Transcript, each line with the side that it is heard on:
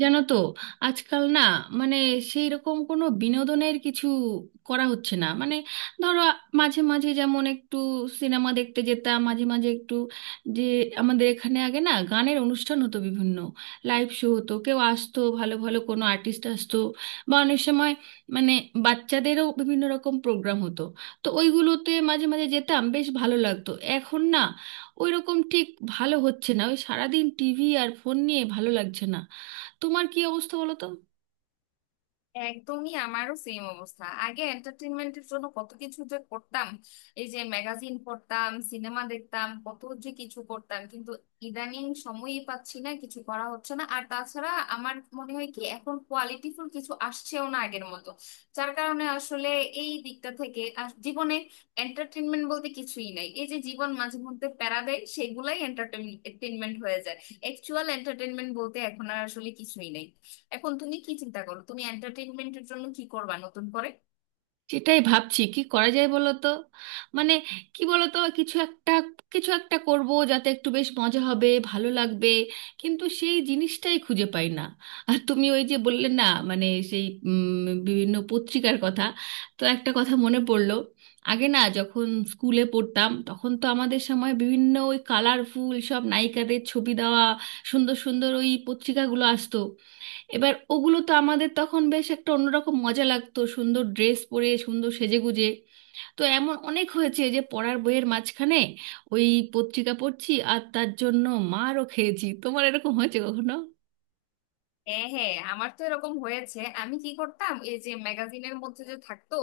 right: জানো তো? আজকাল না, মানে সেই রকম কোনো বিনোদনের কিছু করা হচ্ছে না। ধরো, মাঝে মাঝে যেমন একটু সিনেমা দেখতে যেতাম। মাঝে মাঝে একটু যে আমাদের এখানে আগে না গানের অনুষ্ঠান হতো বিভিন্ন, লাইভ শো হতো, কেউ আসতো, ভালো ভালো কোনো আর্টিস্ট আসতো, বা অনেক সময় মানে বাচ্চাদেরও বিভিন্ন রকম প্রোগ্রাম হতো। তো ওইগুলোতে মাঝে মাঝে যেতাম, বেশ ভালো লাগতো। এখন না ওইরকম ঠিক ভালো হচ্ছে না। ওই সারাদিন টিভি আর ফোন নিয়ে ভালো লাগছে না। তোমার কি অবস্থা বলো তো?
left: একদমই আমারও সেম অবস্থা। আগে এন্টারটেনমেন্টের জন্য কত কিছু যে করতাম, এই যে ম্যাগাজিন পড়তাম, সিনেমা দেখতাম, কত যে কিছু করতাম, কিন্তু ইদানিং সময়ই পাচ্ছি না, কিছু করা হচ্ছে না। আর তাছাড়া আমার মনে হয় কি, এখন কোয়ালিটিফুল কিছু আসছেও না আগের মতো। যার কারণে আসলে এই দিকটা থেকে আর জীবনে এন্টারটেনমেন্ট বলতে কিছুই নাই। এই যে জীবন মাঝে মধ্যে প্যারা দেয়, সেগুলাই এন্টারটেনমেন্ট হয়ে যায়। অ্যাকচুয়াল এন্টারটেনমেন্ট বলতে এখন আর আসলে কিছুই নেই। এখন তুমি কি চিন্তা করো, তুমি এন্টারটেইনমেন্টের জন্য কি করবা নতুন করে?
right: সেটাই ভাবছি কি করা যায় বলো তো। মানে কি বলো তো, কিছু একটা, করব, যাতে একটু বেশ মজা হবে, ভালো লাগবে। কিন্তু সেই জিনিসটাই খুঁজে পাই না। আর তুমি ওই যে বললে না, সেই বিভিন্ন পত্রিকার কথা, তো একটা কথা মনে পড়লো। আগে না যখন স্কুলে পড়তাম, তখন তো আমাদের সময় বিভিন্ন ওই কালারফুল সব নায়িকাদের ছবি দেওয়া সুন্দর সুন্দর ওই পত্রিকাগুলো আসতো। এবার ওগুলো তো আমাদের তখন বেশ একটা অন্যরকম মজা লাগতো, সুন্দর ড্রেস পরে সুন্দর সেজেগুজে। তো এমন অনেক হয়েছে যে পড়ার বইয়ের মাঝখানে ওই পত্রিকা পড়ছি, আর তার জন্য মারও খেয়েছি। তোমার এরকম হয়েছে কখনো?
left: হ্যাঁ হ্যাঁ, আমার তো এরকম হয়েছে। আমি কি করতাম, এই যে ম্যাগাজিনের মধ্যে যে থাকতো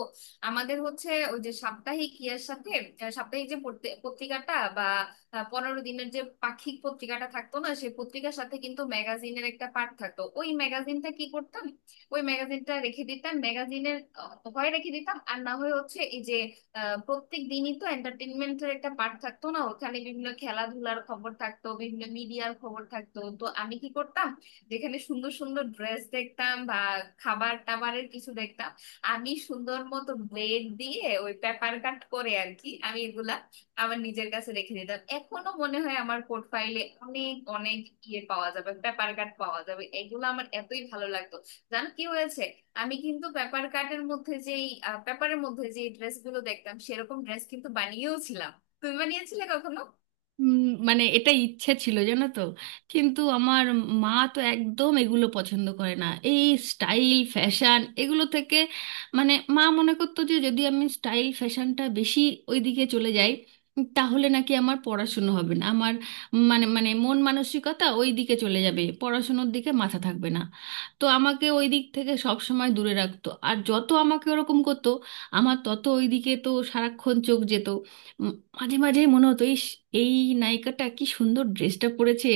left: আমাদের, হচ্ছে ওই যে সাপ্তাহিক ইয়ার সাথে, সাপ্তাহিক যে পত্রিকাটা বা 15 দিনের যে পাক্ষিক পত্রিকাটা থাকতো না, সেই পত্রিকার সাথে কিন্তু ম্যাগাজিনের একটা পার্ট থাকতো। ওই ম্যাগাজিনটা কি করতাম, ওই ম্যাগাজিনটা রেখে দিতাম। ম্যাগাজিনের হয় রেখে দিতাম আর না হয় হচ্ছে এই যে প্রত্যেক দিনই তো এন্টারটেনমেন্টের একটা পার্ট থাকতো না, ওখানে বিভিন্ন খেলাধুলার খবর থাকতো, বিভিন্ন মিডিয়ার খবর থাকতো, তো আমি কি করতাম, যেখানে সুন্দর সুন্দর ড্রেস দেখতাম বা খাবার টাবারের কিছু দেখতাম, আমি সুন্দর মতো ব্লেড দিয়ে ওই পেপার কাট করে আর কি, আমি এগুলা আমার নিজের কাছে রেখে দিতাম। এখনো মনে হয় আমার পোর্টফাইলে অনেক অনেক ইয়ে পাওয়া যাবে, পেপার কাট পাওয়া যাবে। এগুলো আমার এতই ভালো লাগতো। জানো কি হয়েছে, আমি কিন্তু পেপার কাটের মধ্যে যেই পেপারের মধ্যে যে ড্রেস গুলো দেখতাম, সেরকম ড্রেস কিন্তু বানিয়েও ছিলাম। তুমি বানিয়েছিলে কখনো?
right: উম, এটা ইচ্ছে ছিল, জানো তো, কিন্তু আমার মা তো একদম এগুলো পছন্দ করে না, এই স্টাইল ফ্যাশন এগুলো থেকে। মা মনে করতো যে যদি আমি স্টাইল ফ্যাশনটা বেশি ওইদিকে চলে যাই, তাহলে নাকি আমার পড়াশুনো হবে না। আমার মানে মানে মন মানসিকতা ওই দিকে চলে যাবে, পড়াশুনোর দিকে মাথা থাকবে না। তো আমাকে ওই দিক থেকে সব সময় দূরে রাখতো, আর যত আমাকে ওরকম করতো আমার তত ওই দিকে তো সারাক্ষণ চোখ যেত। মাঝে মাঝে মনে হতো, ইস, এই নায়িকাটা কি সুন্দর ড্রেসটা পরেছে,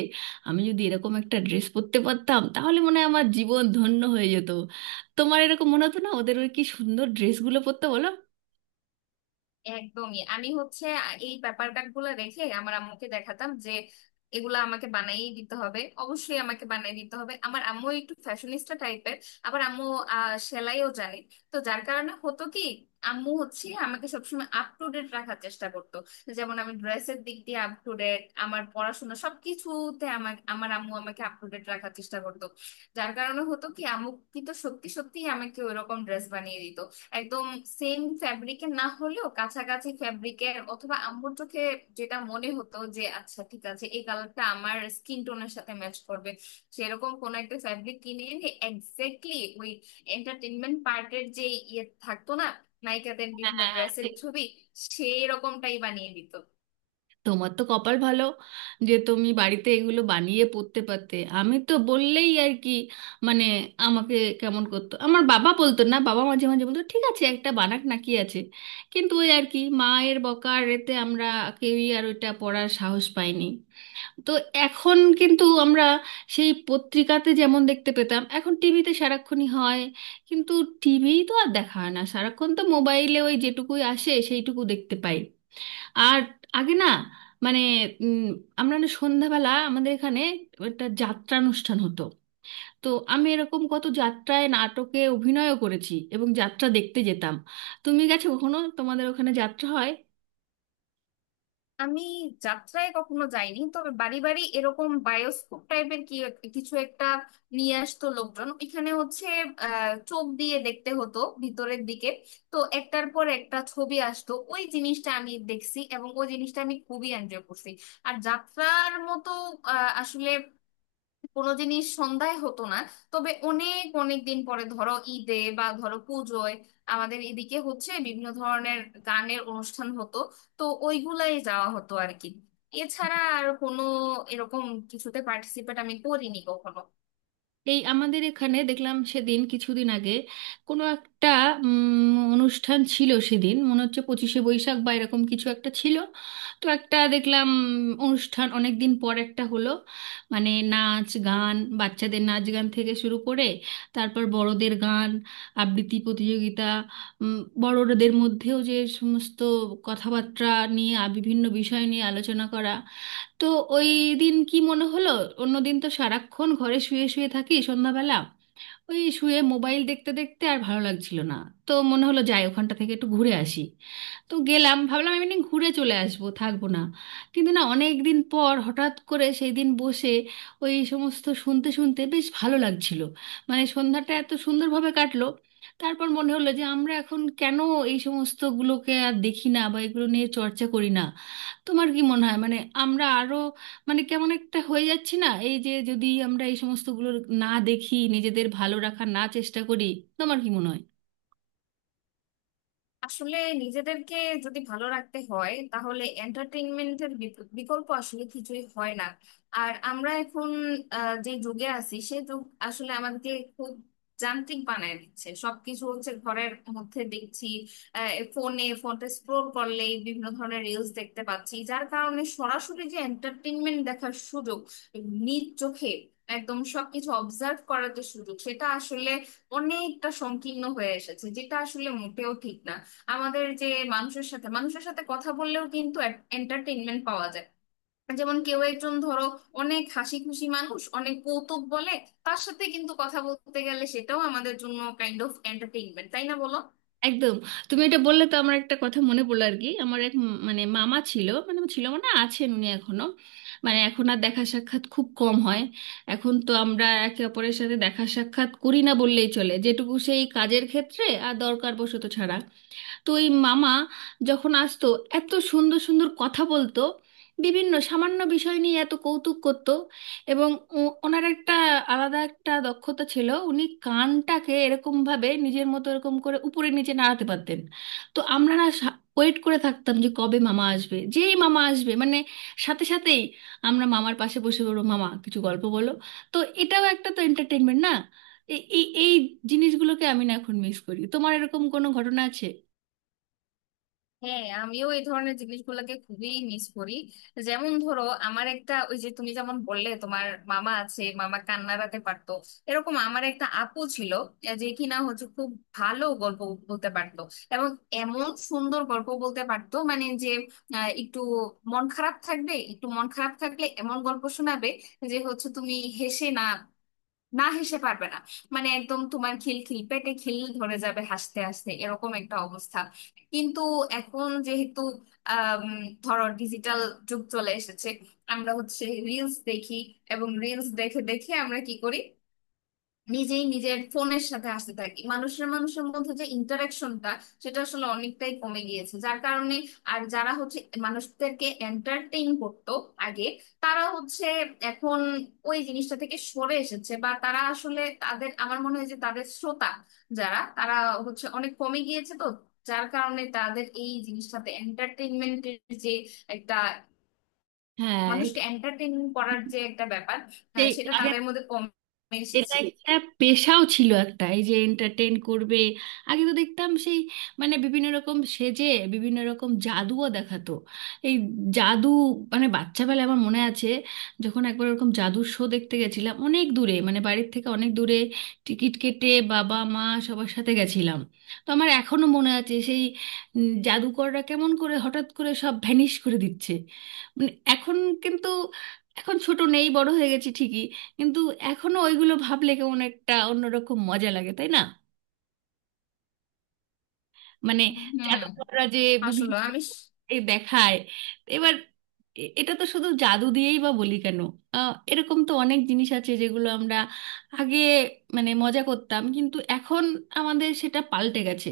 right: আমি যদি এরকম একটা ড্রেস পরতে পারতাম, তাহলে মনে হয় আমার জীবন ধন্য হয়ে যেত। তোমার এরকম মনে হতো না ওদের ওই কি সুন্দর ড্রেসগুলো পরতে, বলো?
left: একদমই। আমি হচ্ছে এই পেপার কাট গুলো রেখে আমার আম্মুকে দেখাতাম যে এগুলা আমাকে বানাই দিতে হবে, অবশ্যই আমাকে বানাই দিতে হবে। আমার আম্মু একটু ফ্যাশনিস্টা টাইপের। আবার আম্মু সেলাইও জানে। তো যার কারণে হতো কি, আম্মু হচ্ছে আমাকে সবসময় আপ টু ডেট রাখার চেষ্টা করতো। যেমন আমি ড্রেসের দিক দিয়ে আপ টু ডেট, আমার পড়াশোনা সবকিছুতে আমার আমার আম্মু আমাকে আপ টু ডেট রাখার চেষ্টা করতো। যার কারণে হতো কি, আম্মু কিন্তু সত্যি সত্যি আমাকে ওইরকম ড্রেস বানিয়ে দিত। একদম সেম ফ্যাব্রিকের না হলেও কাছাকাছি ফ্যাব্রিকের, অথবা আম্মুর চোখে যেটা মনে হতো যে আচ্ছা ঠিক আছে এই কালারটা আমার স্কিন টোনের সাথে ম্যাচ করবে, সেরকম কোন একটা ফ্যাব্রিক কিনে এনে এক্স্যাক্টলি ওই এন্টারটেনমেন্ট পার্টের যে ইয়ে থাকতো না, নায়িকাদের
right: হ্যাঁ,
left: বিভিন্ন
right: হ্যাঁ, হ্যাঁ,
left: ড্রেসের
right: ঠিক।
left: ছবি, সেই রকমটাই বানিয়ে দিত।
right: তোমার তো কপাল ভালো যে তুমি বাড়িতে এগুলো বানিয়ে পরতে পারতে। আমি তো বললেই আর কি, মানে আমাকে কেমন করতো। আমার বাবা বলতো না, বাবা মাঝে মাঝে বলতো ঠিক আছে একটা বানাক, না কি আছে। কিন্তু ওই আর কি, মায়ের বকার এতে আমরা কেউই আর ওইটা পড়ার সাহস পাইনি। তো এখন কিন্তু আমরা সেই পত্রিকাতে যেমন দেখতে পেতাম, এখন টিভিতে সারাক্ষণই হয়। কিন্তু টিভি তো আর দেখা হয় না সারাক্ষণ, তো মোবাইলে ওই যেটুকুই আসে সেইটুকু দেখতে পাই। আর আগে না, মানে উম, আমরা না সন্ধ্যাবেলা আমাদের এখানে একটা যাত্রা অনুষ্ঠান হতো। তো আমি এরকম কত যাত্রায় নাটকে অভিনয়ও করেছি, এবং যাত্রা দেখতে যেতাম। তুমি গেছো কখনো? তোমাদের ওখানে যাত্রা হয়?
left: আমি যাত্রায় কখনো যাইনি, তবে বাড়ি বাড়ি এরকম বায়োস্কোপ টাইপের কি কিছু একটা নিয়ে আসতো লোকজন। এখানে হচ্ছে চোখ দিয়ে দেখতে হতো ভিতরের দিকে, তো একটার পর একটা ছবি আসতো। ওই জিনিসটা আমি দেখছি এবং ওই জিনিসটা আমি খুবই এনজয় করছি। আর যাত্রার মতো আসলে কোনো জিনিস সন্ধ্যায় হতো না। তবে অনেক অনেক দিন পরে ধরো ঈদে বা ধরো পুজোয় আমাদের এদিকে হচ্ছে বিভিন্ন ধরনের গানের অনুষ্ঠান হতো, তো ওইগুলাই যাওয়া হতো আর কি। এছাড়া আর কোনো এরকম কিছুতে পার্টিসিপেট আমি করিনি কখনো।
right: এই আমাদের এখানে দেখলাম সেদিন, কিছুদিন আগে কোনো একটা অনুষ্ঠান ছিল। সেদিন মনে হচ্ছে পঁচিশে বৈশাখ বা এরকম কিছু একটা ছিল। তো একটা দেখলাম অনুষ্ঠান, অনেক দিন পর একটা হলো। মানে নাচ গান, বাচ্চাদের নাচ গান থেকে শুরু করে, তারপর বড়দের গান, আবৃত্তি প্রতিযোগিতা, উম, বড়দের মধ্যেও যে সমস্ত কথাবার্তা বিভিন্ন বিষয় নিয়ে আলোচনা করা। তো ওই দিন কি মনে হলো, অন্যদিন তো সারাক্ষণ ঘরে শুয়ে শুয়ে থাকি সন্ধ্যাবেলা, ওই শুয়ে মোবাইল দেখতে দেখতে আর ভালো লাগছিল না। তো মনে হলো যাই, ওখানটা থেকে একটু ঘুরে আসি। তো গেলাম, ভাবলাম আমি একদিন ঘুরে চলে আসবো, থাকবো না। কিন্তু না, অনেক দিন পর হঠাৎ করে সেই দিন বসে ওই সমস্ত শুনতে শুনতে বেশ ভালো লাগছিল। মানে সন্ধ্যাটা এত সুন্দরভাবে কাটলো। তারপর মনে হলো যে আমরা এখন কেন এই সমস্তগুলোকে আর দেখি না, বা এগুলো নিয়ে চর্চা করি না। তোমার কি মনে হয়? আমরা আরো, মানে কেমন একটা হয়ে যাচ্ছে না, এই যে যদি আমরা এই সমস্তগুলো না দেখি, নিজেদের ভালো রাখার না চেষ্টা করি, তোমার কি মনে হয়?
left: আসলে নিজেদেরকে যদি ভালো রাখতে হয় তাহলে এন্টারটেইনমেন্টের বিকল্প আসলে কিছুই হয় না। আর আমরা এখন যে যুগে আছি সে যুগ আসলে আমাদেরকে খুব যান্ত্রিক বানায় দিচ্ছে। সবকিছু হচ্ছে ঘরের মধ্যে দেখছি, ফোনে। ফোনটা স্ক্রোল করলেই বিভিন্ন ধরনের রিলস দেখতে পাচ্ছি, যার কারণে সরাসরি যে এন্টারটেইনমেন্ট দেখার সুযোগ, নিজ চোখে একদম সবকিছু অবজার্ভ করার যে সুযোগ, সেটা আসলে অনেকটা সংকীর্ণ হয়ে এসেছে, যেটা আসলে মোটেও ঠিক না। আমাদের যে মানুষের সাথে কথা বললেও কিন্তু এন্টারটেইনমেন্ট পাওয়া যায়। যেমন কেউ একজন ধরো অনেক হাসি খুশি মানুষ, অনেক কৌতুক বলে, তার সাথে কিন্তু কথা বলতে গেলে সেটাও আমাদের জন্য কাইন্ড অফ এন্টারটেইনমেন্ট, তাই না বলো?
right: একদম। তুমি এটা বললে তো আমার একটা কথা মনে পড়লো আর কি। আমার এক মানে মামা ছিল, মানে ছিল মানে আছেন উনি এখনো। মানে এখন আর দেখা সাক্ষাৎ খুব কম হয়। এখন তো আমরা একে অপরের সাথে দেখা সাক্ষাৎ করি না বললেই চলে, যেটুকু সেই কাজের ক্ষেত্রে আর দরকার বশত ছাড়া। তো এই মামা যখন আসতো, এত সুন্দর সুন্দর কথা বলতো, বিভিন্ন সামান্য বিষয় নিয়ে এত কৌতুক করতো। এবং ওনার একটা আলাদা একটা দক্ষতা ছিল, উনি কানটাকে এরকম ভাবে নিজের মতো এরকম করে উপরে নিচে নাড়াতে পারতেন। তো আমরা না ওয়েট করে থাকতাম যে কবে মামা আসবে। যেই মামা আসবে, সাথে সাথেই আমরা মামার পাশে বসে বলবো, মামা কিছু গল্প বলো। তো এটাও একটা তো এন্টারটেনমেন্ট না? এই এই এই জিনিসগুলোকে আমি না এখন মিস করি। তোমার এরকম কোনো ঘটনা আছে?
left: হ্যাঁ, আমিও এই ধরনের জিনিসগুলোকে খুবই মিস করি। যেমন ধরো আমার একটা, ওই যে তুমি যেমন বললে তোমার মামা আছে মামা কান্নারাতে পারতো, এরকম আমার একটা আপু ছিল যে কিনা হচ্ছে খুব ভালো গল্প বলতে পারতো। এবং এমন সুন্দর গল্প বলতে পারতো মানে যে একটু মন খারাপ থাকবে, একটু মন খারাপ থাকলে এমন গল্প শোনাবে যে হচ্ছে তুমি হেসে না, না হেসে পারবে না। মানে একদম তোমার খিল খিল, পেটে খিল ধরে যাবে হাসতে হাসতে, এরকম একটা অবস্থা। কিন্তু এখন যেহেতু আম, ধরো ডিজিটাল যুগ চলে এসেছে, আমরা হচ্ছে রিলস দেখি। এবং রিলস দেখে দেখে আমরা কি করি, নিজেই নিজের ফোনের সাথে আসতে থাকি। মানুষের মানুষের মধ্যে যে ইন্টারাকশনটা, সেটা আসলে অনেকটাই কমে গিয়েছে। যার কারণে আর যারা হচ্ছে মানুষদেরকে এন্টারটেইন করতো আগে, তারা হচ্ছে এখন ওই জিনিসটা থেকে সরে এসেছে। বা তারা আসলে তাদের, আমার মনে হয় যে তাদের শ্রোতা যারা, তারা হচ্ছে অনেক কমে গিয়েছে, তো যার কারণে তাদের এই জিনিসটাতে এন্টারটেইনমেন্টের যে একটা,
right: হ্যাঁ, এটা
left: মানুষকে এন্টারটেইন করার যে একটা ব্যাপার,
right: সেই
left: সেটা
right: আগে
left: তাদের মধ্যে কমে
right: এটা
left: এসেছে।
right: একটা পেশাও ছিল একটা, এই যে এন্টারটেন করবে। আগে তো দেখতাম সেই, মানে বিভিন্ন রকম সেজে বিভিন্ন রকম জাদুও দেখাতো। এই জাদু, মানে বাচ্চাবেলায় আমার মনে আছে, যখন একবার ওরকম জাদুর শো দেখতে গেছিলাম অনেক দূরে, মানে বাড়ির থেকে অনেক দূরে, টিকিট কেটে বাবা মা সবার সাথে গেছিলাম। তো আমার এখনো মনে আছে সেই জাদুকররা কেমন করে হঠাৎ করে সব ভ্যানিশ করে দিচ্ছে। মানে এখন, কিন্তু এখন ছোট নেই, বড় হয়ে গেছি ঠিকই, কিন্তু এখনো ওইগুলো ভাবলে কেমন একটা অন্যরকম মজা লাগে, তাই না? মানে
left: হুম।
right: জাদুকররা যে বিভিন্ন
left: আসলে
right: রকম এ দেখায়। এবার এটা তো শুধু জাদু দিয়েই বা বলি কেন, এরকম তো অনেক জিনিস আছে যেগুলো আমরা আগে, মানে মজা করতাম, কিন্তু এখন আমাদের সেটা পাল্টে গেছে।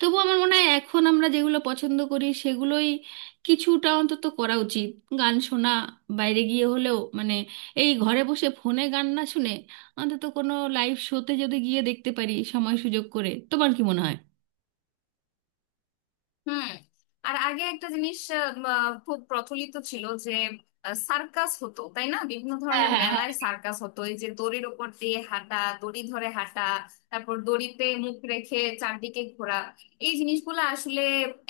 right: তবু আমার মনে হয় এখন আমরা যেগুলো পছন্দ করি সেগুলোই কিছুটা অন্তত করা উচিত। গান শোনা বাইরে গিয়ে হলেও, মানে এই ঘরে বসে ফোনে গান না শুনে অন্তত কোনো লাইভ শোতে যদি গিয়ে দেখতে পারি সময় সুযোগ করে, তোমার কি মনে হয়?
left: হুম। আর আগে একটা জিনিস খুব প্রচলিত ছিল যে সার্কাস হতো, তাই না? বিভিন্ন
right: হ্যাঁ,
left: ধরনের
right: হ্যাঁ,
left: মেলায় সার্কাস হতো, এই যে দড়ির ওপর দিয়ে হাঁটা, দড়ি ধরে হাঁটা, তারপর দড়িতে মুখ রেখে চারদিকে ঘোরা। এই জিনিসগুলো আসলে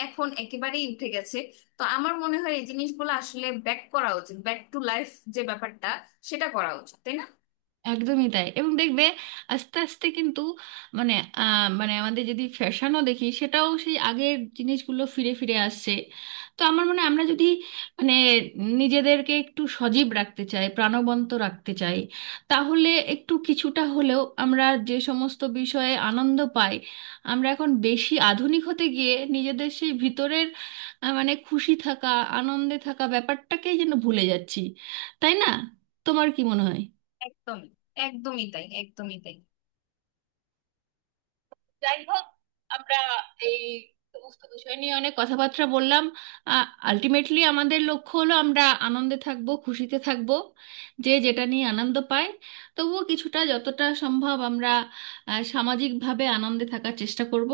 left: এখন একেবারেই উঠে গেছে। তো আমার মনে হয় এই জিনিসগুলো আসলে ব্যাক করা উচিত, ব্যাক টু লাইফ যে ব্যাপারটা, সেটা করা উচিত, তাই না?
right: একদমই তাই। এবং দেখবে আস্তে আস্তে কিন্তু, মানে মানে আমাদের যদি ফ্যাশনও দেখি, সেটাও সেই আগের জিনিসগুলো ফিরে ফিরে আসছে। তো আমার মনে হয় আমরা যদি, মানে নিজেদেরকে একটু সজীব রাখতে চাই, প্রাণবন্ত রাখতে চাই, তাহলে একটু কিছুটা হলেও আমরা যে সমস্ত বিষয়ে আনন্দ পাই, আমরা এখন বেশি আধুনিক হতে গিয়ে নিজেদের সেই ভিতরের মানে খুশি থাকা, আনন্দে থাকা ব্যাপারটাকেই যেন ভুলে যাচ্ছি, তাই না? তোমার কি মনে হয়?
left: একদমই, একদমই তাই, একদমই তাই।
right: যাই হোক, আমরা এই সমস্ত বিষয় নিয়ে অনেক কথাবার্তা বললাম। আলটিমেটলি আমাদের লক্ষ্য হলো আমরা আনন্দে থাকব, খুশিতে থাকব, যে যেটা নিয়ে আনন্দ পায়, তবুও কিছুটা যতটা সম্ভব আমরা সামাজিকভাবে আনন্দে থাকার চেষ্টা করব।